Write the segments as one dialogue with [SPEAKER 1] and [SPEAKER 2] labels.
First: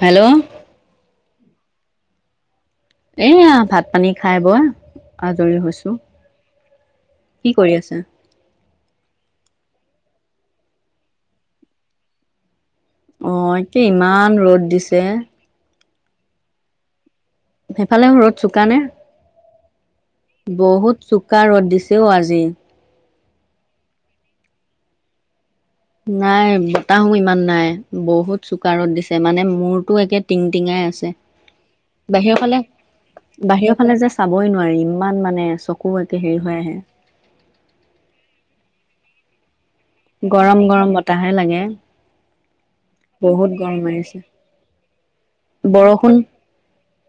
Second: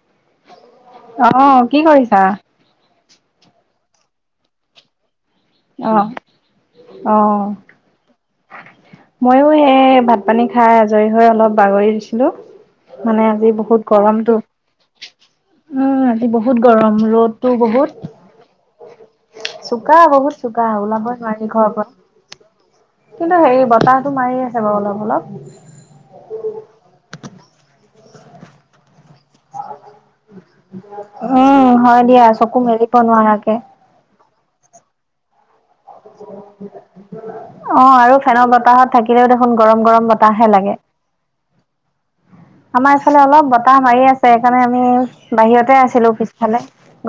[SPEAKER 1] Hello
[SPEAKER 2] অ' কি কৰিছা?
[SPEAKER 1] এয়া ভাত পানী খাই বই আজৰি হৈছোঁ৷
[SPEAKER 2] অ',
[SPEAKER 1] কি কৰি আছা?
[SPEAKER 2] ময়ো এই ভাত পানী খাই আজৰি হৈ অলপ বাগৰি দিছিলো৷ মানে
[SPEAKER 1] অ
[SPEAKER 2] আজি বহুত
[SPEAKER 1] এতিয়া ইমান
[SPEAKER 2] গৰমতটো,
[SPEAKER 1] ৰ'দ দিছে
[SPEAKER 2] উম আজি বহুত গৰম ৰ'দ,
[SPEAKER 1] সেইফালে ৰদ চোকানে?
[SPEAKER 2] চোকা, বহুত চোকা ওলাব নোৱাৰি
[SPEAKER 1] ৰ'দ
[SPEAKER 2] ঘৰৰ
[SPEAKER 1] দিছে অ আজি
[SPEAKER 2] পৰা৷ কিন্তু হেৰি বতাহটো মাৰি আছে বাৰু অলপ-অলপ৷
[SPEAKER 1] নাই বতাহো ইমান নাই বহুত চোকাৰদ দিছে মানে মূৰতো একে টিং টিঙাই আছে।
[SPEAKER 2] উম, হয় দিয়া
[SPEAKER 1] বাহিৰৰ
[SPEAKER 2] চকু
[SPEAKER 1] ফালে
[SPEAKER 2] মেলিব নোৱাৰাকে।
[SPEAKER 1] বাহিৰ ফালে যে চাবই নোৱাৰি ইমান মানে চকু একে হেৰি হৈ আহে
[SPEAKER 2] অ' আৰু ফেনৰ বতাহত থাকিলেও দেখোন। গৰম-গৰম বতাহাহে
[SPEAKER 1] গৰম
[SPEAKER 2] লাগে।
[SPEAKER 1] গৰম বতাহে লাগে
[SPEAKER 2] আমাৰ এইফালে অলপ বতাহ মাৰি আছে সেইকাৰণে আমি বাহিৰতে আছিলোঁ পিছফালে।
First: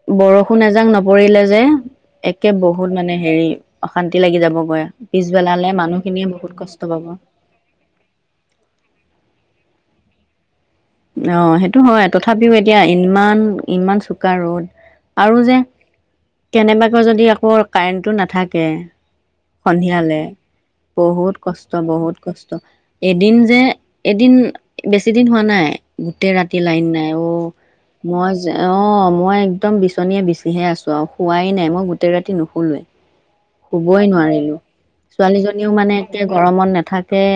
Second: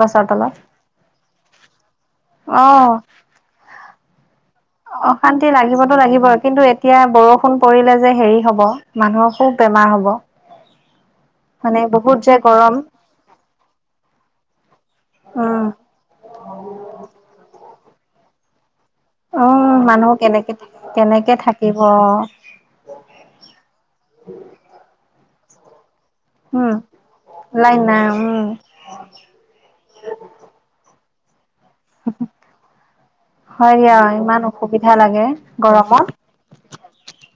[SPEAKER 2] গছৰ তলত
[SPEAKER 1] এজাক নপৰিলে যে। একে
[SPEAKER 2] অ'।
[SPEAKER 1] বহুত মানে হেৰি অশান্তি লাগি যাব।
[SPEAKER 2] অশান্তি লাগিবতো লাগিব কিন্তু
[SPEAKER 1] কষ্ট
[SPEAKER 2] এতিয়া
[SPEAKER 1] পাব অ
[SPEAKER 2] বৰষুণ পৰিলে যে হেৰি হব মানুহৰ খুব। বেমাৰ হ'ব।
[SPEAKER 1] অ' সেইটো
[SPEAKER 2] মানে
[SPEAKER 1] হয়
[SPEAKER 2] বহুত যে
[SPEAKER 1] তথাপিও
[SPEAKER 2] গৰম
[SPEAKER 1] এতিয়া ইমান ইমান চোকা ৰ'দ। আৰু যে
[SPEAKER 2] উম
[SPEAKER 1] কেনেবাকে যদি আকৌ কাৰেণ্টটো নাথাকে।
[SPEAKER 2] অ মানুহ
[SPEAKER 1] সন্ধিয়ালে
[SPEAKER 2] কেনেকে থাকে
[SPEAKER 1] বহুত কষ্ট বহুত কষ্ট এদিন যে এদিন বেছি দিন হোৱা নাই গোটেই ৰাতি
[SPEAKER 2] উম
[SPEAKER 1] লাইন নাই অ
[SPEAKER 2] লাইন নাই উম
[SPEAKER 1] মই যে অ মই একদম বিচনীয়ে বিচিহে আছো আৰু হোৱাই নাই মই গোটেই ৰাতি নুখোলোৱ
[SPEAKER 2] হয় দিয়া
[SPEAKER 1] শুবই
[SPEAKER 2] ইমান
[SPEAKER 1] নোৱাৰিলো
[SPEAKER 2] অসুবিধা লাগে
[SPEAKER 1] ছোৱালীজনীও মানে
[SPEAKER 2] গৰমত
[SPEAKER 1] একে গৰমত নাথাকে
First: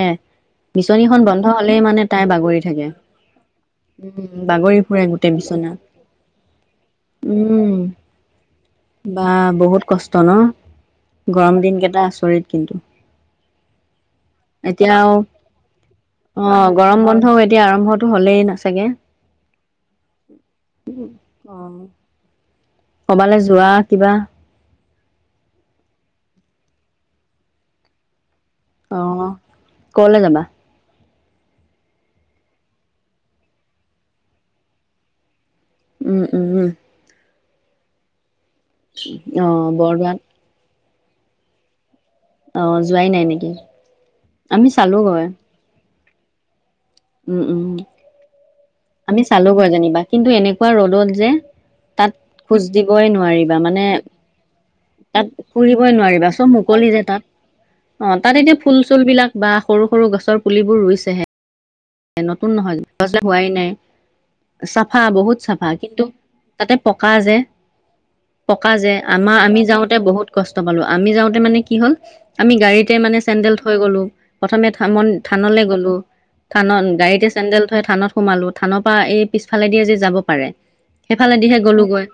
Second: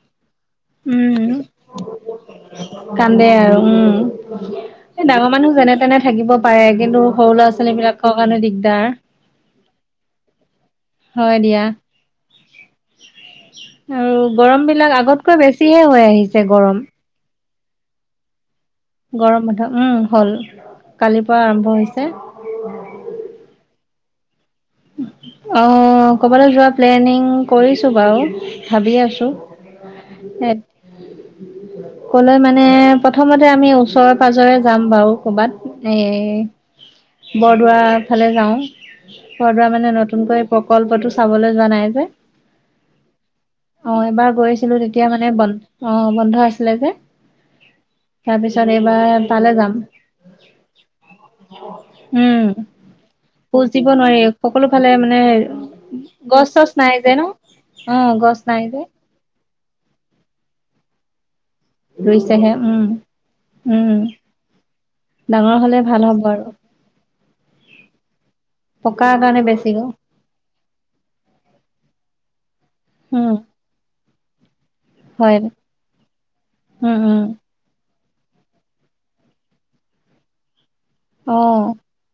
[SPEAKER 1] বিচনীখন
[SPEAKER 2] উম
[SPEAKER 1] বন্ধ হলেই মানে তাই বাগৰি থাকে
[SPEAKER 2] কান্দে আৰু
[SPEAKER 1] উম বাগৰি ফুৰে
[SPEAKER 2] এই ডাঙৰ
[SPEAKER 1] গোটেই
[SPEAKER 2] মানুহ
[SPEAKER 1] বিচনা
[SPEAKER 2] যেনে তেনে থাকিব পাৰে কিন্তু সৰু ল'ৰা
[SPEAKER 1] উম
[SPEAKER 2] ছোৱালী বিলাকৰ কাৰণে দিগদাৰ
[SPEAKER 1] বা বহুত কষ্ট ন
[SPEAKER 2] হয়
[SPEAKER 1] গৰম
[SPEAKER 2] দিয়া
[SPEAKER 1] দিনকেইটা আচৰিত কিন্তু।
[SPEAKER 2] আৰু গৰম বিলাক
[SPEAKER 1] এতিয়াও
[SPEAKER 2] আগতকৈ বেছিহে হৈ
[SPEAKER 1] অ
[SPEAKER 2] আহিছে গৰম
[SPEAKER 1] বন্ধও এতিয়া আৰম্ভটো হ'লেই না চাগে।
[SPEAKER 2] গৰম বন্ধ উম হ'ল কালিৰ পৰা আৰম্ভ হৈছে
[SPEAKER 1] কবালৈ যোৱা কিবা
[SPEAKER 2] অ ক'বালৈ যোৱা প্লেনিং কৰিছো বাৰু ভাবি
[SPEAKER 1] অ
[SPEAKER 2] আছো
[SPEAKER 1] কলৈ যাবা?
[SPEAKER 2] এ কলে মানে প্ৰথমতে আমি ওচৰে পাজৰে যাম বাৰু কৰ'বাত
[SPEAKER 1] উম উম উম
[SPEAKER 2] বৰদোৱাৰ ফালে যাওঁ
[SPEAKER 1] উ
[SPEAKER 2] বৰদোৱা মানে নতুনকৈ প্ৰকল্পতটো চাবলৈ যোৱা নাই যে
[SPEAKER 1] যোৱাই নাই নেকি?
[SPEAKER 2] অ এবাৰ
[SPEAKER 1] আমি
[SPEAKER 2] গৈছিলো তেতিয়া
[SPEAKER 1] চালোগৈ
[SPEAKER 2] মানে বন্ধ অ বন্ধ আছিলে যে
[SPEAKER 1] উম উম
[SPEAKER 2] তাৰপিছত এইবাৰ
[SPEAKER 1] আমি
[SPEAKER 2] তালৈ
[SPEAKER 1] চালোগৈ
[SPEAKER 2] যাম
[SPEAKER 1] যেনিবা কিন্তু এনেকুৱা ৰ'দত যে তাত
[SPEAKER 2] উম
[SPEAKER 1] খোজ দিবই নোৱাৰিবা
[SPEAKER 2] খোজ
[SPEAKER 1] মানে
[SPEAKER 2] দিব নোৱাৰি সকলো ফালে মানে
[SPEAKER 1] তাত ফুৰিবই নোৱাৰিবা
[SPEAKER 2] গছ
[SPEAKER 1] চব
[SPEAKER 2] চছ
[SPEAKER 1] মুকলি
[SPEAKER 2] নাই
[SPEAKER 1] যে তাত
[SPEAKER 2] ন
[SPEAKER 1] অ
[SPEAKER 2] গছ
[SPEAKER 1] তাত এতিয়া
[SPEAKER 2] নাই
[SPEAKER 1] ফুল
[SPEAKER 2] যে
[SPEAKER 1] চুল বিলাক বা সৰু সৰু গছৰ পুলিবোৰ ৰুইছেহে নতুন
[SPEAKER 2] ৰুইছেহে
[SPEAKER 1] নহয়
[SPEAKER 2] উম
[SPEAKER 1] গছবিলাক হোৱাই নাই
[SPEAKER 2] উম
[SPEAKER 1] চাফা বহুত
[SPEAKER 2] ডাঙৰ
[SPEAKER 1] চাফা
[SPEAKER 2] হলে ভাল
[SPEAKER 1] কিন্তু
[SPEAKER 2] হ'ব আৰু
[SPEAKER 1] তাতে পকা যে পকা যে
[SPEAKER 2] পকাৰ
[SPEAKER 1] আমাৰ
[SPEAKER 2] কাৰণে
[SPEAKER 1] আমি
[SPEAKER 2] বেছি গ
[SPEAKER 1] যাওঁতে বহুত কষ্ট পালো আমি যাওঁতে মানে কি হ'ল আমি গাড়ীতে মানে
[SPEAKER 2] উম
[SPEAKER 1] চেনডেল থৈ গলো প্ৰথমে
[SPEAKER 2] হয়
[SPEAKER 1] থানলে গ'লো থানত
[SPEAKER 2] উম উম
[SPEAKER 1] গাড়ীতে চেণ্ডেল থৈ থানত সোমালো থানৰ পৰা এই পিছফালেদি আজি যাব পাৰে
[SPEAKER 2] অ
[SPEAKER 1] সেইফালেদিহে গ'লোগৈ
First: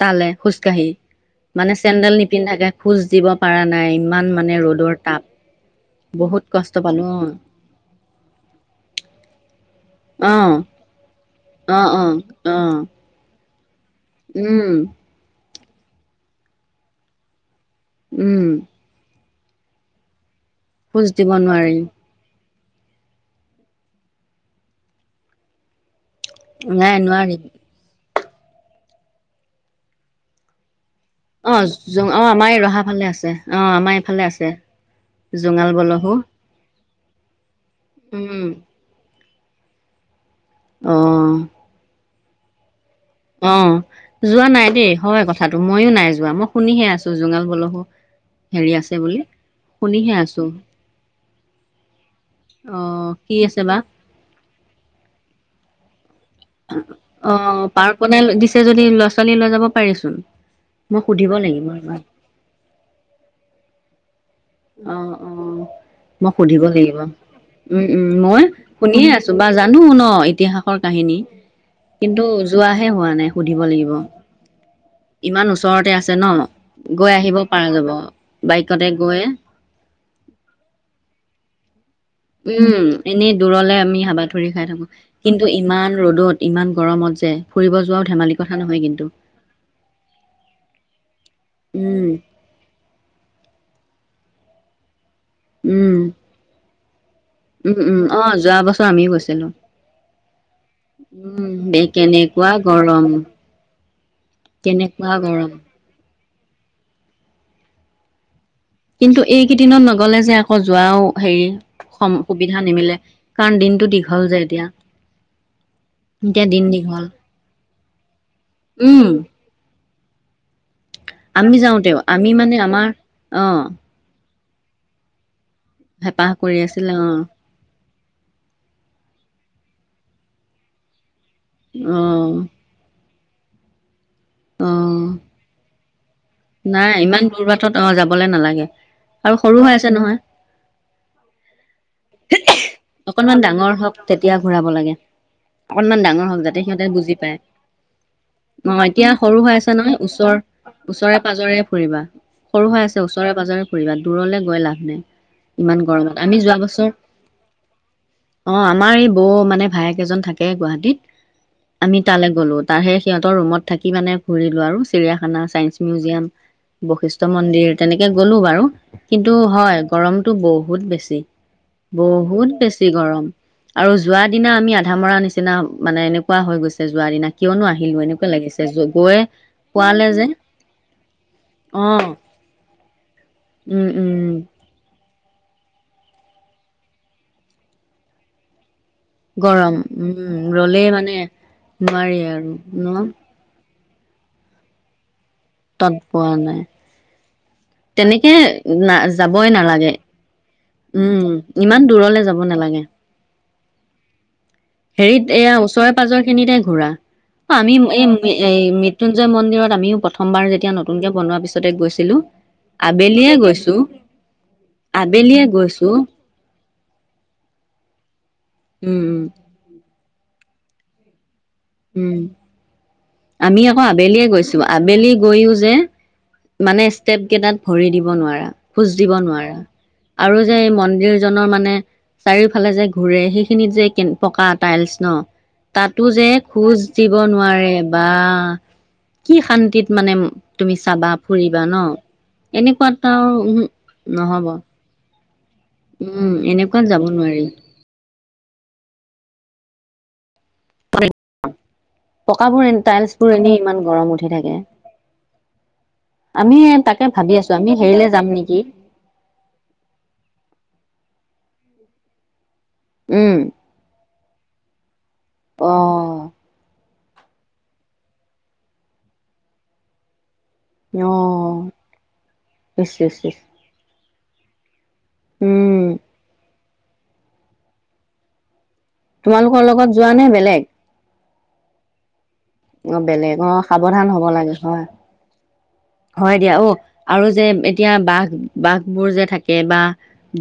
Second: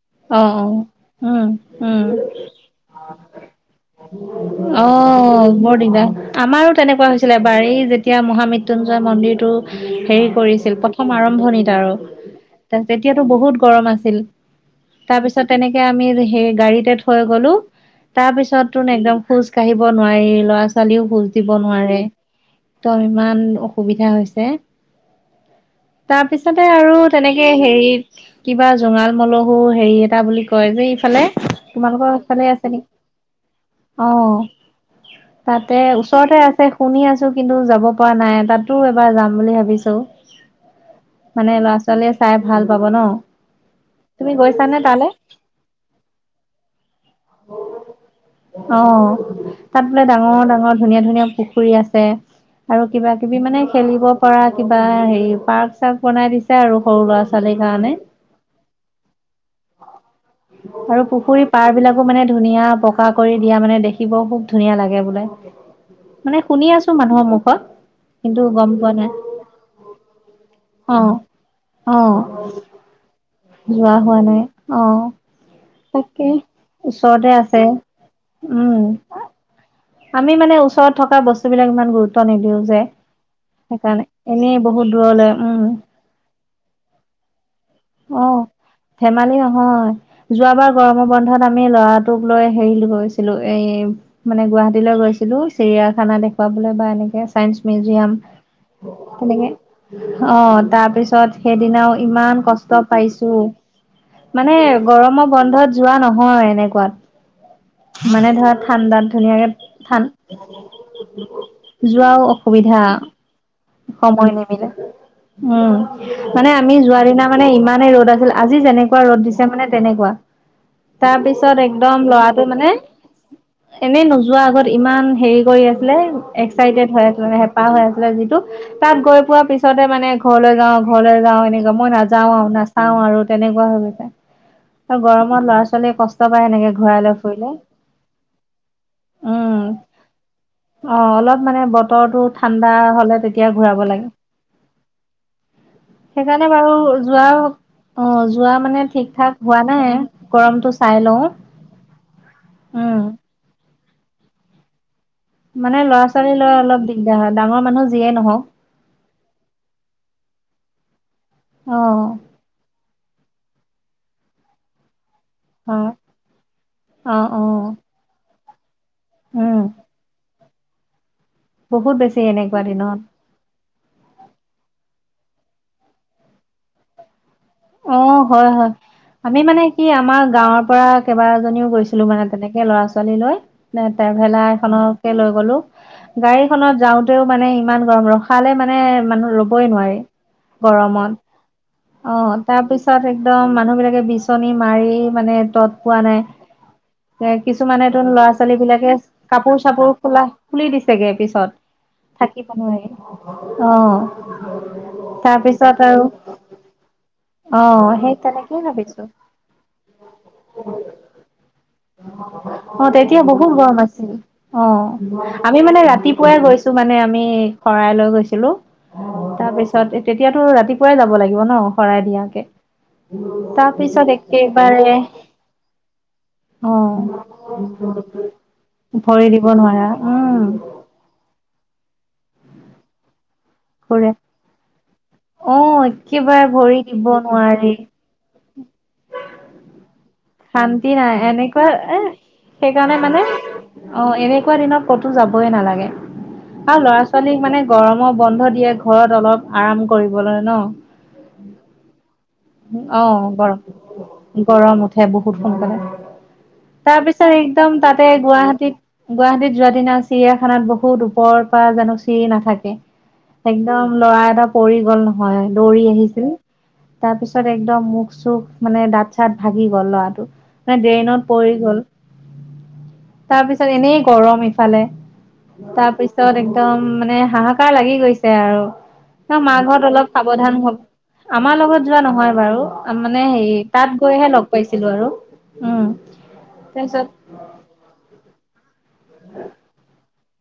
[SPEAKER 1] তালে
[SPEAKER 2] অ অ
[SPEAKER 1] খোজকাাঢ়ি
[SPEAKER 2] উম
[SPEAKER 1] মানে
[SPEAKER 2] উম
[SPEAKER 1] চেন্দেল নিপিন্ধাকে খোজ দিব পৰা নাই ইমান মানে ৰ'দৰ
[SPEAKER 2] অ
[SPEAKER 1] তাপ
[SPEAKER 2] বোৰ
[SPEAKER 1] বহুত
[SPEAKER 2] দিগদাৰ আমাৰো
[SPEAKER 1] কষ্ট পালো
[SPEAKER 2] তেনেকুৱা হৈছিলে বাৰী যেতিয়া মহামৃত্য স্যুঞ্জয় মন্দিৰটো হেৰি
[SPEAKER 1] অ
[SPEAKER 2] কৰিছিল প্ৰথম আৰম্ভণিত
[SPEAKER 1] অ অ
[SPEAKER 2] আৰু
[SPEAKER 1] অ অ
[SPEAKER 2] তেতিয়াতো বহুত গৰম আছিল
[SPEAKER 1] উম
[SPEAKER 2] তাৰ পিছত তেনেকে আমি সেই গাড়ীতে থৈ গলো তাৰ
[SPEAKER 1] উম
[SPEAKER 2] পিছত তোন একদম খোজ কাঢ়িব নোৱাৰি ল'ৰা ছোৱালীও খোজ দিব নোৱাৰে একদম ইমান অসুবিধা হৈছে তাৰ পিছতে আৰু
[SPEAKER 1] নাই নোৱাৰিম
[SPEAKER 2] তেনেকে হেৰিত, কিবা জঙাল মলহ সৌ, হেৰি এটা বুলি কয় যে। ফালে
[SPEAKER 1] অ জোং অ
[SPEAKER 2] তোমালোকৰফালে
[SPEAKER 1] আমাৰ এই
[SPEAKER 2] আছে
[SPEAKER 1] ৰহা
[SPEAKER 2] নেকি?
[SPEAKER 1] ফালে আছে অ আমাৰ
[SPEAKER 2] অ।
[SPEAKER 1] এইফালে আছে জোঙাল
[SPEAKER 2] তাতে
[SPEAKER 1] বলহো
[SPEAKER 2] ওচৰতে আছে শুনি আছো কিন্তু যাব পৰা
[SPEAKER 1] উম
[SPEAKER 2] নাই। তাতো এবাৰ যাম। বুলি ভাবিছো।
[SPEAKER 1] অ
[SPEAKER 2] মানে ল'ৰা ছোৱালীয়ে চাই ভাল পাব ন।
[SPEAKER 1] অ।
[SPEAKER 2] তুমি
[SPEAKER 1] যোৱা নাই
[SPEAKER 2] গৈছানে
[SPEAKER 1] দেই
[SPEAKER 2] তালে?
[SPEAKER 1] হয়। কথাটো মইো নাই যোৱা মই শুনিহে আছো জুঙাল বলহো। হেৰি আছে
[SPEAKER 2] অ',
[SPEAKER 1] বুলি। শুনিহে আছো।
[SPEAKER 2] ফুলি আছে।
[SPEAKER 1] অ
[SPEAKER 2] আৰু কিবা
[SPEAKER 1] কি
[SPEAKER 2] কিবি মানে
[SPEAKER 1] আছে বা
[SPEAKER 2] খেলিব পৰা কিবা হেৰি পাৰ্ক। চাৰ্ক বনাই দিছে আৰু সৰু ল'ৰা
[SPEAKER 1] অ,
[SPEAKER 2] ছোৱালীৰ কাৰণে।
[SPEAKER 1] পাৰ্ক দিছে যদি ল'ৰা ছোৱালী লৈ যাব পাৰিচোন। মই
[SPEAKER 2] আৰু
[SPEAKER 1] সুধিব
[SPEAKER 2] পুখুৰী
[SPEAKER 1] লাগিব
[SPEAKER 2] পাৰ
[SPEAKER 1] এবাৰ
[SPEAKER 2] বিলাকো মানে ধুনীয়া। পকা কৰি দিয়া মানে দেখিব খুব, ধুনীয়া
[SPEAKER 1] অ
[SPEAKER 2] লাগে বোলে।
[SPEAKER 1] অ মই
[SPEAKER 2] মানে
[SPEAKER 1] সুধিব
[SPEAKER 2] শুনি আছো
[SPEAKER 1] লাগিব।
[SPEAKER 2] মানুহৰ মুখত
[SPEAKER 1] উম, উম,
[SPEAKER 2] কিন্তু
[SPEAKER 1] মই
[SPEAKER 2] গম পোৱা নাই
[SPEAKER 1] শুনিয়ে আছো বা জানো ন ইতিহাসৰ
[SPEAKER 2] অ
[SPEAKER 1] কাহিন শুনি
[SPEAKER 2] অ
[SPEAKER 1] কিন্তু যোৱাহে হোৱা নাই স দিব লাগিব।
[SPEAKER 2] যোৱা হোৱা নাই অ
[SPEAKER 1] ইমান ওচৰতে আছে ন।
[SPEAKER 2] তাকে
[SPEAKER 1] গৈ
[SPEAKER 2] ওচৰতে
[SPEAKER 1] আহিব
[SPEAKER 2] আছে
[SPEAKER 1] পাৰা যাব,
[SPEAKER 2] উম
[SPEAKER 1] বাইকতে গৈ।
[SPEAKER 2] আমি মানে ওচৰত থকা বস্তু বিলাক ইমান গুৰুত
[SPEAKER 1] উম, এনেই দূৰলে আমি হাবাথুৰি
[SPEAKER 2] এনেই
[SPEAKER 1] খাই
[SPEAKER 2] বহুত
[SPEAKER 1] থাকো।
[SPEAKER 2] দূৰলৈ
[SPEAKER 1] কিন্তু
[SPEAKER 2] উম
[SPEAKER 1] ইমান ৰ'দত ইমান গৰমত যে ফুৰিব যোৱাও
[SPEAKER 2] অ,
[SPEAKER 1] ধেমালি কথা নহয় কিন্তু
[SPEAKER 2] ধেমালি নহয়। যোৱাবাৰ গৰমৰ বন্ ন্ধত আমি
[SPEAKER 1] উম
[SPEAKER 2] ল'ৰাটোক লৈ হেৰি গৈছিলো, এই, মানে গুৱাহাটীলৈ গৈছিলো।
[SPEAKER 1] উম
[SPEAKER 2] চিৰিয়াখানা দেখুৱাবলৈ বা এনেকে চাইন্স
[SPEAKER 1] উম উম
[SPEAKER 2] মিউজিয়াম
[SPEAKER 1] অ যোৱা বছৰ আমিও গৈছিলো
[SPEAKER 2] তেনেকে অ', তাৰ পিছত
[SPEAKER 1] উম বে
[SPEAKER 2] সেইদিনাও ইমান
[SPEAKER 1] কেনেকুৱা
[SPEAKER 2] কষ্ট
[SPEAKER 1] গৰম
[SPEAKER 2] পাইছো। মানে গৰম বন্ধত যোৱা নহ হয় এনেকুৱাত। মানে ধৰা ঠাণ্ডাত ধুনীয়াকে
[SPEAKER 1] দিনত
[SPEAKER 2] ঠান
[SPEAKER 1] নগ'লে যে আকৌ যোৱাও হেৰি,
[SPEAKER 2] যোৱাও
[SPEAKER 1] সম-সুবিধা
[SPEAKER 2] অসুবিধা
[SPEAKER 1] নিমিলে। কাৰণ দিনটো দীঘল
[SPEAKER 2] সময়
[SPEAKER 1] যে এতিয়া
[SPEAKER 2] নিমিলে। উম,
[SPEAKER 1] এতিয়া
[SPEAKER 2] মানে
[SPEAKER 1] দিন
[SPEAKER 2] আমি যোৱা
[SPEAKER 1] দীঘল
[SPEAKER 2] দিনা মানে ইমানেই ৰ'দ আছিল আজি যেনেকুৱা
[SPEAKER 1] উম
[SPEAKER 2] ৰ'দ দিছে মানে তেনেকুৱা। তাৰ পিছত,
[SPEAKER 1] আমি
[SPEAKER 2] একদম
[SPEAKER 1] যাওঁতেও আমি
[SPEAKER 2] ল'ৰাটো মানে
[SPEAKER 1] আমাৰ অ
[SPEAKER 2] এনেই নোয যোৱাৰ আগত ইমান হেৰি কৰি আছিলে,
[SPEAKER 1] হেঁপাহ কৰি
[SPEAKER 2] এক্সাইটেড হৈ
[SPEAKER 1] অ',
[SPEAKER 2] আছিলে, হেঁপাহ হৈ আছিলে যিটো তাত গৈ পোৱা পিছতে মানে ঘৰলৈ যাওঁ, ঘৰলৈ যাওঁ এনেককা মই নাযাও
[SPEAKER 1] অ',
[SPEAKER 2] আৰু, নাচাও আৰু তেনেকুৱা হৈ গৈছে। আৰু
[SPEAKER 1] অ',
[SPEAKER 2] গৰমত লৰা ছোৱালী কষ্ট পায় এনেকে
[SPEAKER 1] নাই,
[SPEAKER 2] ঘূৰাই লৈ
[SPEAKER 1] ইমান দূৰ
[SPEAKER 2] ফুৰিলে
[SPEAKER 1] বাটত অ যাবলে নালাগে। আৰু
[SPEAKER 2] উম।
[SPEAKER 1] সৰু হৈ আছে নহয়।
[SPEAKER 2] অ', অলপ মানে বতৰটো ঠাণ্ডা হ'লে
[SPEAKER 1] কন
[SPEAKER 2] তেতিয়া
[SPEAKER 1] ডাঙৰ
[SPEAKER 2] ঘূৰাব
[SPEAKER 1] হওঁক,
[SPEAKER 2] লাগে।
[SPEAKER 1] তেতিয়া ঘূৰাব লাগে। অকনমান ডাঙৰ হওঁক
[SPEAKER 2] সেইকাৰণে
[SPEAKER 1] যাতে
[SPEAKER 2] বাৰু
[SPEAKER 1] সিহঁতে বুজি
[SPEAKER 2] যোৱা
[SPEAKER 1] পায়।
[SPEAKER 2] অ যোৱা
[SPEAKER 1] ন,
[SPEAKER 2] মানে ঠিক
[SPEAKER 1] এতিয়া
[SPEAKER 2] ঠাক
[SPEAKER 1] সৰু
[SPEAKER 2] হোৱা
[SPEAKER 1] হৈ সৰু
[SPEAKER 2] নাই
[SPEAKER 1] হৈ আছে।
[SPEAKER 2] গৰমটো চাই লওঁ
[SPEAKER 1] ওচৰে-পাঁজৰে
[SPEAKER 2] উম।
[SPEAKER 1] ফুৰিবা দূৰলৈ গৈ লাভ নাই। ইমান
[SPEAKER 2] মানে ল'ৰা
[SPEAKER 1] গৰমত
[SPEAKER 2] ছোৱালী
[SPEAKER 1] আমি
[SPEAKER 2] লৈ
[SPEAKER 1] যোৱা
[SPEAKER 2] অলপ
[SPEAKER 1] বছৰ
[SPEAKER 2] দিগদাৰ হয়। ডাঙৰ মানুহ যিয়েই নহওঁক।
[SPEAKER 1] অ', আমাৰ বৌ মানে ভায়েক এজন থাকে গুৱাহাটীত।
[SPEAKER 2] অ
[SPEAKER 1] আমি তালৈ গ'লো। তাৰ হেই সিহঁতৰ ৰুমত থাকি মানে ফুৰিলো আৰু চ চিৰিয়াখানা, চাইন্স
[SPEAKER 2] অ
[SPEAKER 1] মিউজিয়াম,
[SPEAKER 2] অ
[SPEAKER 1] বৈশিষ্ট
[SPEAKER 2] অ
[SPEAKER 1] মন্দিৰ তেনেকে গ'লো বাৰু। কিন্তু
[SPEAKER 2] উম
[SPEAKER 1] হয়, গৰমতটো বহুত বেছি।
[SPEAKER 2] বেছি
[SPEAKER 1] বহুত
[SPEAKER 2] এনেকুৱা
[SPEAKER 1] বেছি
[SPEAKER 2] দিনত
[SPEAKER 1] গৰম। আৰু যোৱা দিনা আমি আধা মৰা নিচিনা মানে এনেকুৱা হৈ গৈছে যোৱাৰ দিনা। কিয়নো আহিলো
[SPEAKER 2] অ',
[SPEAKER 1] এনেকুৱা
[SPEAKER 2] হয়,
[SPEAKER 1] লাগিছে
[SPEAKER 2] হয়।
[SPEAKER 1] গৈ
[SPEAKER 2] আমি মানে কি
[SPEAKER 1] পোৱালে
[SPEAKER 2] আমাৰ
[SPEAKER 1] যে
[SPEAKER 2] গাঁৱৰ পৰা কেইবাজীও
[SPEAKER 1] অ
[SPEAKER 2] গৈছিলো মানে তে এনেকে ল'ৰা ছোৱালী লৈ। এ
[SPEAKER 1] উম উম
[SPEAKER 2] ট্ৰেভেলাৰ এখনত লৈ গ'লো। গাড়ীখনত যাওঁতেও মানে ইমান গৰম। ৰখালে মানে মানে মানুহ ৰবই
[SPEAKER 1] গৰম
[SPEAKER 2] নোৱাৰি
[SPEAKER 1] উম ৰলেই
[SPEAKER 2] গৰমত।
[SPEAKER 1] মানে
[SPEAKER 2] অ'।
[SPEAKER 1] নোৱাৰি আৰু
[SPEAKER 2] তাৰ
[SPEAKER 1] ন
[SPEAKER 2] পিছত একদম মানুহ বিলাকে বিচনী মাৰি মানে তত পোৱা নাই। এক কিছুমান এ তোন ল'ৰা
[SPEAKER 1] তেনেকে
[SPEAKER 2] ছোৱালী বিলাকে
[SPEAKER 1] না যাবই
[SPEAKER 2] কাপোৰ-চাপোৰ
[SPEAKER 1] নালাগে
[SPEAKER 2] খোলা খুলি দিছেগে
[SPEAKER 1] উম,
[SPEAKER 2] পিছত।
[SPEAKER 1] ইমান দূৰলে যাব
[SPEAKER 2] থাকিব
[SPEAKER 1] নালাগে।
[SPEAKER 2] নোৱাৰি। অ'।
[SPEAKER 1] হেৰিত এয়া
[SPEAKER 2] তাৰপিছত আৰু
[SPEAKER 1] ওচৰে-পাজৰে খিনিতে ঘূৰা। অ', আমি
[SPEAKER 2] অ'
[SPEAKER 1] এই
[SPEAKER 2] সেই তেনেকেই
[SPEAKER 1] এই
[SPEAKER 2] ভাবিছো
[SPEAKER 1] মৃত্যুঞ্জয় মন্দিৰত আমিও প্ৰথমবাৰ যেতিয়া নতুনকে বনোৱাৰ পিছতে গৈছিলো।
[SPEAKER 2] অ', তেতিয়া বহুত গৰম আছিল। অ'। আ
[SPEAKER 1] আবেলিয়ে
[SPEAKER 2] আমি মানে
[SPEAKER 1] গৈছোঁ,
[SPEAKER 2] ৰাতিপুৱাই গৈছো, মানে আমি শৰাই লৈ গৈছিলো।
[SPEAKER 1] উম, উম,
[SPEAKER 2] তাৰ পিছত এ তিয়াতো ৰাতিপুৱাই যাব লাগিব ন। শৰাই
[SPEAKER 1] উম,
[SPEAKER 2] দিয়াকে।
[SPEAKER 1] আমি আকৌ
[SPEAKER 2] তাৰপিছত
[SPEAKER 1] আবেলিয়ে গৈছো।
[SPEAKER 2] একেবাৰে
[SPEAKER 1] আবেলি গৈও যে মানে ষ্টেপ
[SPEAKER 2] অ'
[SPEAKER 1] কেইটাত ভৰি দিব নোৱাৰা, খোজ দিব নোৱাৰা। আৰু যে এই মন্দিৰ জ নৰ মানে চাৰিওফালে যে ঘূৰে। ষ সেইখিনিত যে
[SPEAKER 2] ঘূৰে।
[SPEAKER 1] কেন-পকা টাইলছ ন,
[SPEAKER 2] অ'
[SPEAKER 1] তাতো যে
[SPEAKER 2] একেবাৰে
[SPEAKER 1] খোজ
[SPEAKER 2] ভৰি
[SPEAKER 1] দিব নোৱাৰে।
[SPEAKER 2] নোৱাৰি
[SPEAKER 1] বা কি শান্তিত মানে তুমি
[SPEAKER 2] শান্তি
[SPEAKER 1] চাবা
[SPEAKER 2] নাই।
[SPEAKER 1] ফুৰিবা
[SPEAKER 2] এনেকুৱা
[SPEAKER 1] ন
[SPEAKER 2] এ সেইকাৰণে
[SPEAKER 1] এনেকুৱাত
[SPEAKER 2] মানে
[SPEAKER 1] আৰু উহো
[SPEAKER 2] অ',
[SPEAKER 1] নহ'ব
[SPEAKER 2] এনেকুৱা দিনত ক'তো যাবই নালাগে
[SPEAKER 1] উম
[SPEAKER 2] আৰু
[SPEAKER 1] এনেকুৱাত
[SPEAKER 2] ল'ৰা
[SPEAKER 1] যাব
[SPEAKER 2] ছোৱালী
[SPEAKER 1] নোৱাৰি
[SPEAKER 2] মানে গৰমত বন্ধ দিয়ে ঘৰত অলপ আৰাম কৰিবলৈ ন
[SPEAKER 1] পকাবোৰ
[SPEAKER 2] অ
[SPEAKER 1] টাইলছ বোৰ এনেই
[SPEAKER 2] গৰম
[SPEAKER 1] ইমান উঠি থাকে
[SPEAKER 2] গৰম উঠে স বহুত সোনকালে
[SPEAKER 1] আমি
[SPEAKER 2] তাৰ
[SPEAKER 1] তাকে
[SPEAKER 2] পিছত
[SPEAKER 1] ভাবি আছো আমি
[SPEAKER 2] একদম তাতে
[SPEAKER 1] হেৰিলে যাম নেকি
[SPEAKER 2] গুৱাহাটীত গুৱাহাটীত যোৱা দিনা চিৰিয়াখানাত বহুত ওপৰত জানো চি নাথাকে
[SPEAKER 1] উম
[SPEAKER 2] একদম লৰা এটা পৰি গ'ল নহয় হয়
[SPEAKER 1] অ
[SPEAKER 2] দৌৰি আহিছিল তাৰ পিছত একদম মুখ চুখ মানে দাঁত চাত ভাগ গ ল'ৰাটো মানে
[SPEAKER 1] অ
[SPEAKER 2] ড্ৰেইনত পৰি গ'ল
[SPEAKER 1] ইচ ইচ ইচ
[SPEAKER 2] তাৰপিছত এনে গৰম ইফালে
[SPEAKER 1] উম
[SPEAKER 2] তাৰপিছত একদম মানে হাহাকাৰ লাগি গৈছে আৰু
[SPEAKER 1] তোমালোকৰ
[SPEAKER 2] মাৰ ঘৰত
[SPEAKER 1] লগত
[SPEAKER 2] অলপ
[SPEAKER 1] যোৱা নে
[SPEAKER 2] সাৱধান
[SPEAKER 1] বেলেগ
[SPEAKER 2] হ আমাৰ লগত যোৱা নহয় বাৰু
[SPEAKER 1] অ
[SPEAKER 2] মানে
[SPEAKER 1] বেলেগ অ
[SPEAKER 2] হেৰি তাত
[SPEAKER 1] সাৱধান হ'ব
[SPEAKER 2] গৈহে লগ
[SPEAKER 1] লাগে হয়
[SPEAKER 2] পাইছিলো আৰু। উম
[SPEAKER 1] হয় দিয়া অ
[SPEAKER 2] তাৰপিছত
[SPEAKER 1] আৰু যে এতিয়া বাঘ বাঘবোৰ যে থাকে বা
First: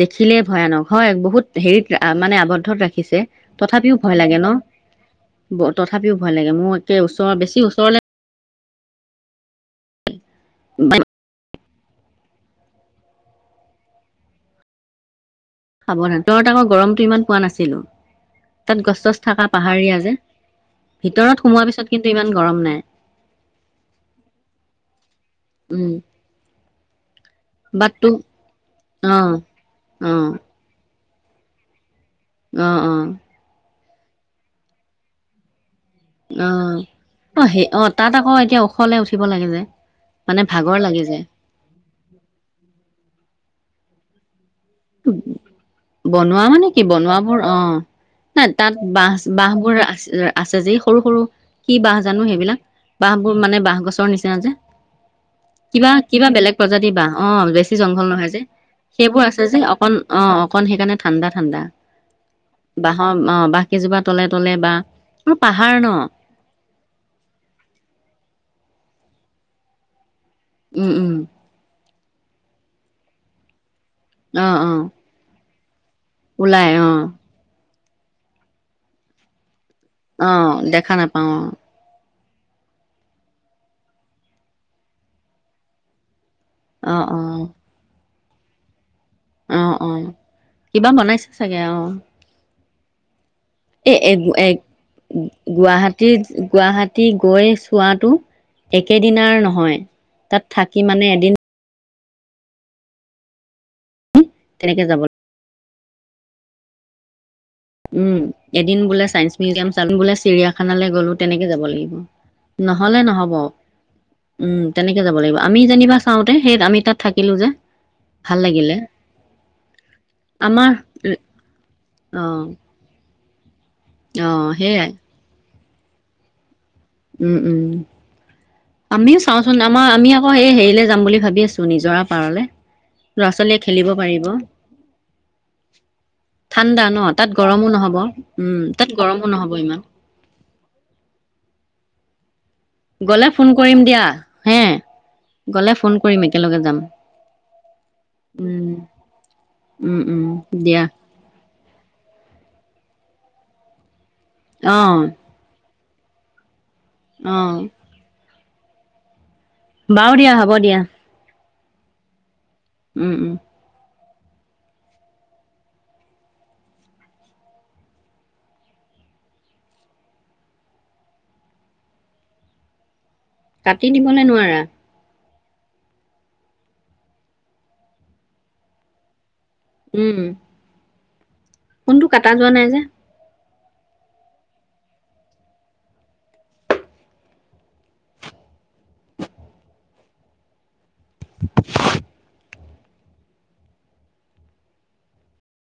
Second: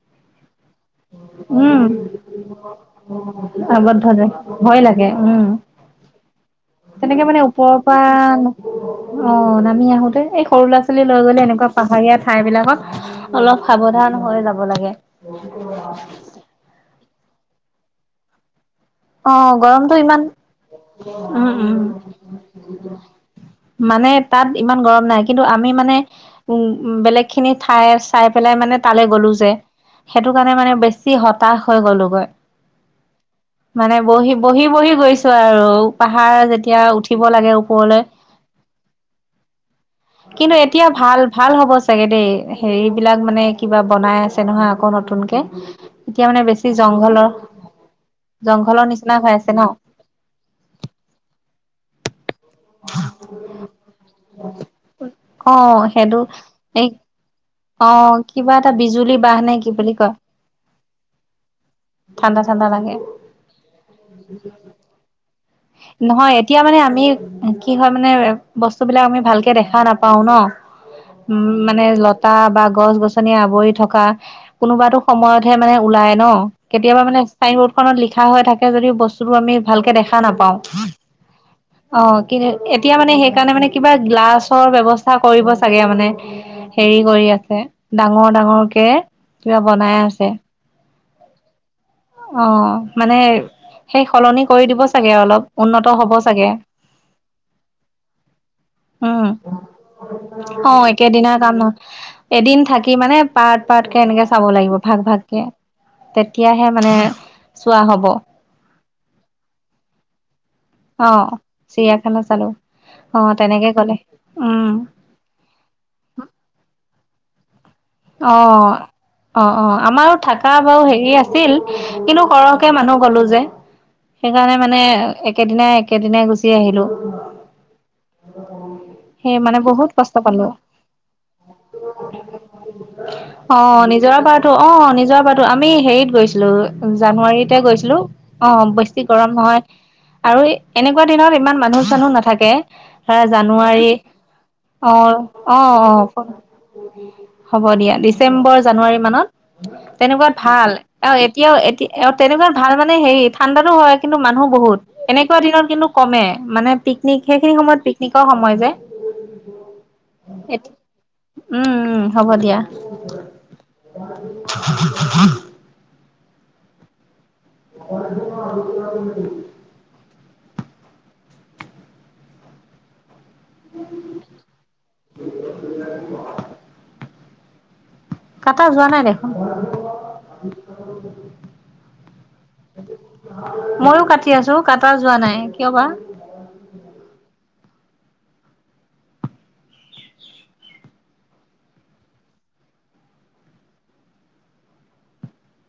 [SPEAKER 1] দেখিলে ভয়ানক হয় বহুত
[SPEAKER 2] উম
[SPEAKER 1] হেৰিত মানে আৱদ্ধত ৰাখিছে তথাপিও
[SPEAKER 2] আবদ্ধ
[SPEAKER 1] ভয়
[SPEAKER 2] যে
[SPEAKER 1] লাগে ন
[SPEAKER 2] ভয় লাগে উম।
[SPEAKER 1] তথাপিও ভয় লাগে মোৰ একে
[SPEAKER 2] তেনেকে
[SPEAKER 1] ওচৰৰ
[SPEAKER 2] মানে
[SPEAKER 1] বেছি
[SPEAKER 2] ওপৰৰ
[SPEAKER 1] ওচৰলে
[SPEAKER 2] পৰা অ নামি আহোতে এই সৰু ল'ৰা ছোৱালী লৈ গলে এনেকুৱা পাহাগীয়া ঠাই বিলাকক অলপ সাৱধান হৈ যাব লাগে
[SPEAKER 1] সাৱধানে তঁই তাকৈ গৰমটো ইমান পোৱা নাছিলো তাত গছ চছ থকা
[SPEAKER 2] অহ
[SPEAKER 1] পাহাৰীয়া
[SPEAKER 2] গৰমটো
[SPEAKER 1] যে
[SPEAKER 2] ইমান
[SPEAKER 1] ভিতৰত
[SPEAKER 2] উম
[SPEAKER 1] সোমোৱাৰ
[SPEAKER 2] উম
[SPEAKER 1] পিছত কিন্তু ইমান গৰম নাই
[SPEAKER 2] [inaudible] মানে তাত ইমান গৰম নাই কিন্তু আমি
[SPEAKER 1] উম
[SPEAKER 2] মানে উম বেলেগ খিনি ঠাই
[SPEAKER 1] বাট তোক
[SPEAKER 2] চাই পেলাই মানে তালৈ
[SPEAKER 1] অ
[SPEAKER 2] গ'লো যে
[SPEAKER 1] অ
[SPEAKER 2] সেইটো কাৰণে মানে বেছি হতাশ হৈ গ'লো
[SPEAKER 1] অহ অহ
[SPEAKER 2] মানে বহি বহি বহি গৈছো আৰু পাহাৰ
[SPEAKER 1] অ
[SPEAKER 2] যেতিয়া উঠিব
[SPEAKER 1] অ
[SPEAKER 2] লাগে
[SPEAKER 1] সেই অ
[SPEAKER 2] ওপৰলৈ
[SPEAKER 1] তাত আকৌ এতিয়া ওখলে উঠিব লাগে যে
[SPEAKER 2] [inaudible]
[SPEAKER 1] মানে
[SPEAKER 2] কিন্তু
[SPEAKER 1] ভাগৰ
[SPEAKER 2] এতিয়া
[SPEAKER 1] লাগি যায়
[SPEAKER 2] ভাল ভাল হ'ব চাগে দেই হেৰিবলাক মানে কিবা বনাই আছে আছে নহয় আকৌ নতুনকে এতিয়া
[SPEAKER 1] বনোৱা
[SPEAKER 2] মানে বেছি
[SPEAKER 1] কি
[SPEAKER 2] জংঘলৰ [inaudible]
[SPEAKER 1] বনোৱাবোৰ অ নাই তাত
[SPEAKER 2] জংঘলৰ
[SPEAKER 1] বাহ
[SPEAKER 2] নিচিনা হৈ আছে ন
[SPEAKER 1] বাহবোৰ আছে যে সৰু সৰু কি বাহ জানো সেইবিলাক বাহবোৰ মানে বাঁহ গছৰ নিচিনা যে
[SPEAKER 2] অ
[SPEAKER 1] কিবা
[SPEAKER 2] সেইটো
[SPEAKER 1] কিবা বেলেগ
[SPEAKER 2] এই
[SPEAKER 1] প্ৰজাতিৰ বাহ অ বেছি
[SPEAKER 2] অ
[SPEAKER 1] জংঘল নহয় যে
[SPEAKER 2] কিবা এটা বিজুলী
[SPEAKER 1] সেইবোৰ
[SPEAKER 2] বাহ
[SPEAKER 1] আছে
[SPEAKER 2] নে
[SPEAKER 1] যে
[SPEAKER 2] কি বুলি
[SPEAKER 1] অকন
[SPEAKER 2] কয়
[SPEAKER 1] অ অকন সেইকাৰণে ঠাণ্ডা ঠাণ্ডা
[SPEAKER 2] ঠাণ্ডা ঠাণ্ডা লাগে
[SPEAKER 1] বাঁহৰ অহ বাঁহ কেইজোপা তলে তলে বাঁহ
[SPEAKER 2] নহয় এতিয়া মানে আমি কি হয় মানে বস্তু বস্ত বিলাক আমি ভালকে দেখা নাপাও ন
[SPEAKER 1] উম উম
[SPEAKER 2] উ মানে লটা বা গছ গছনি আৱৰি থকা
[SPEAKER 1] অ অ
[SPEAKER 2] কোনোবাতো সময়তহে মানে ওলাই ন
[SPEAKER 1] ওলাই অ
[SPEAKER 2] কেতিয়াবা মানে চাইন বৰ্ড খনত লিখা হৈ থাকে যদি বস্তুটো আমি ভালকে দেখা
[SPEAKER 1] অ
[SPEAKER 2] নাপাও
[SPEAKER 1] দেখা নাপাও
[SPEAKER 2] অ কিন্তু এতিয়া মানে সেইকাৰণে মানে কিবা গ্লাছৰ ব্যৱস্থা কৰিব চাগে মানে
[SPEAKER 1] অ
[SPEAKER 2] হেৰি
[SPEAKER 1] অ
[SPEAKER 2] কৰি আছে ডাঙৰ ডাঙৰকে কিবা
[SPEAKER 1] অ অ অ
[SPEAKER 2] বনাই আছে
[SPEAKER 1] কিবা বনাইছে চাগে অ
[SPEAKER 2] অ মানে
[SPEAKER 1] এ
[SPEAKER 2] সেই সলনি
[SPEAKER 1] এ
[SPEAKER 2] কৰি দিব চাগে অলপ উন্নত হব
[SPEAKER 1] গুৱাহাটীত
[SPEAKER 2] চাগে
[SPEAKER 1] গুৱাহাটী গৈ চোৱাটো
[SPEAKER 2] [inaudible] উম
[SPEAKER 1] একেদিনাৰ নহয়। তাত
[SPEAKER 2] অ
[SPEAKER 1] থাকি মানে এদিন
[SPEAKER 2] একেদিনৰ কাম নহয় এদিন থাকি মানে পাৰ্ট পাৰ্টকে এনেকে চাব লাগিব
[SPEAKER 1] তেনেকে
[SPEAKER 2] ভাগ
[SPEAKER 1] যাব
[SPEAKER 2] ভাগকে। তেতিয়াহে মানে চোৱা হব
[SPEAKER 1] উম
[SPEAKER 2] অ
[SPEAKER 1] এদিন বোলে চাইন্স মিউজিয়াম চালো বোলে চিৰিয়া খানালৈ গলো তেনেকে যাব লাগিব
[SPEAKER 2] চিৰিয়াখানা চালো
[SPEAKER 1] নহলে
[SPEAKER 2] অ
[SPEAKER 1] নহব
[SPEAKER 2] তেনেকে গলে
[SPEAKER 1] উম তেনেকে যাব লাগিব আমি যেনিবা চাওঁতে সেই আমি তাত থাকিলো যে,
[SPEAKER 2] অ
[SPEAKER 1] ভাল লাগিলে
[SPEAKER 2] অ অ আমাৰো থাকা
[SPEAKER 1] আমাৰ
[SPEAKER 2] বাৰু হেৰি আছিল
[SPEAKER 1] অ
[SPEAKER 2] কিন্তু কৰ মানুহ গলো যে
[SPEAKER 1] অ
[SPEAKER 2] সেইকাৰণে মানে
[SPEAKER 1] সেইয়াই
[SPEAKER 2] একেদিনাই একেদিনাই গুচি আহিলো
[SPEAKER 1] উম উম আমিও
[SPEAKER 2] সেই
[SPEAKER 1] চাওঁচোন
[SPEAKER 2] মানে
[SPEAKER 1] আমাৰ
[SPEAKER 2] বহুত
[SPEAKER 1] আমি
[SPEAKER 2] কষ্ট
[SPEAKER 1] আকৌ
[SPEAKER 2] পালো
[SPEAKER 1] সেই হেৰিলৈ যাম বুলি ভাবি আছো নিজৰা পাৰলৈ।
[SPEAKER 2] অ নিজৰা পাৰো অ নিজৰ পাৰটো আমি হেৰিত গৈছিলো
[SPEAKER 1] ঠাণ্ডা ন তাত
[SPEAKER 2] জানুৱাৰীতে
[SPEAKER 1] গৰমো নহ'ব
[SPEAKER 2] গৈছিলো।
[SPEAKER 1] উম
[SPEAKER 2] অ',
[SPEAKER 1] তাত
[SPEAKER 2] বেছি
[SPEAKER 1] গৰমো
[SPEAKER 2] গৰম
[SPEAKER 1] নহ'ব
[SPEAKER 2] নহয়
[SPEAKER 1] ইমান
[SPEAKER 2] আৰু এনেকুৱা দিনত ইমান মানুহ চানুহ নাথাকে
[SPEAKER 1] গ'লে ফোন
[SPEAKER 2] ধৰা
[SPEAKER 1] কৰিম দিয়া
[SPEAKER 2] জানুৱাৰী
[SPEAKER 1] হে
[SPEAKER 2] অ',
[SPEAKER 1] গ'লে ফোন কৰিম
[SPEAKER 2] অ',
[SPEAKER 1] একেলগে যাম
[SPEAKER 2] অ', হ'ব দিয়া ডিচেম্বৰ
[SPEAKER 1] উম
[SPEAKER 2] জানুৱাৰী মানত
[SPEAKER 1] উম উম
[SPEAKER 2] তেনেকুৱাত ভাল
[SPEAKER 1] দিয়া
[SPEAKER 2] আৰু এতিয়া এওঁ এতিয়া তেনেকুৱা ভাল মানে হেৰি ঠাণ্ডাতো হয় কিন্তু মানুহ
[SPEAKER 1] অঁ
[SPEAKER 2] বহুত এনেকুৱা দিনত কিন্তু কমে মানে পিকনিক
[SPEAKER 1] অঁ
[SPEAKER 2] সেইখিনি সময়ত পিকনিকৰ সময় যে
[SPEAKER 1] বাৰু দিয়া হ'ব দিয়া
[SPEAKER 2] উম, উম হ'ব দিয়া।
[SPEAKER 1] উম, উম
[SPEAKER 2] [unintelligible] [unintelligible]
[SPEAKER 1] কাটি দিবনে নোৱাৰা
[SPEAKER 2] [unintelligible] কাটা যোৱা নাই দেখোন।
[SPEAKER 1] উম ফোনটো কটা যোৱা নাই যে
[SPEAKER 2] মইয়ো কাটি আছো কটা যোৱা নাই কিয়বা
[SPEAKER 1] [unintelligible]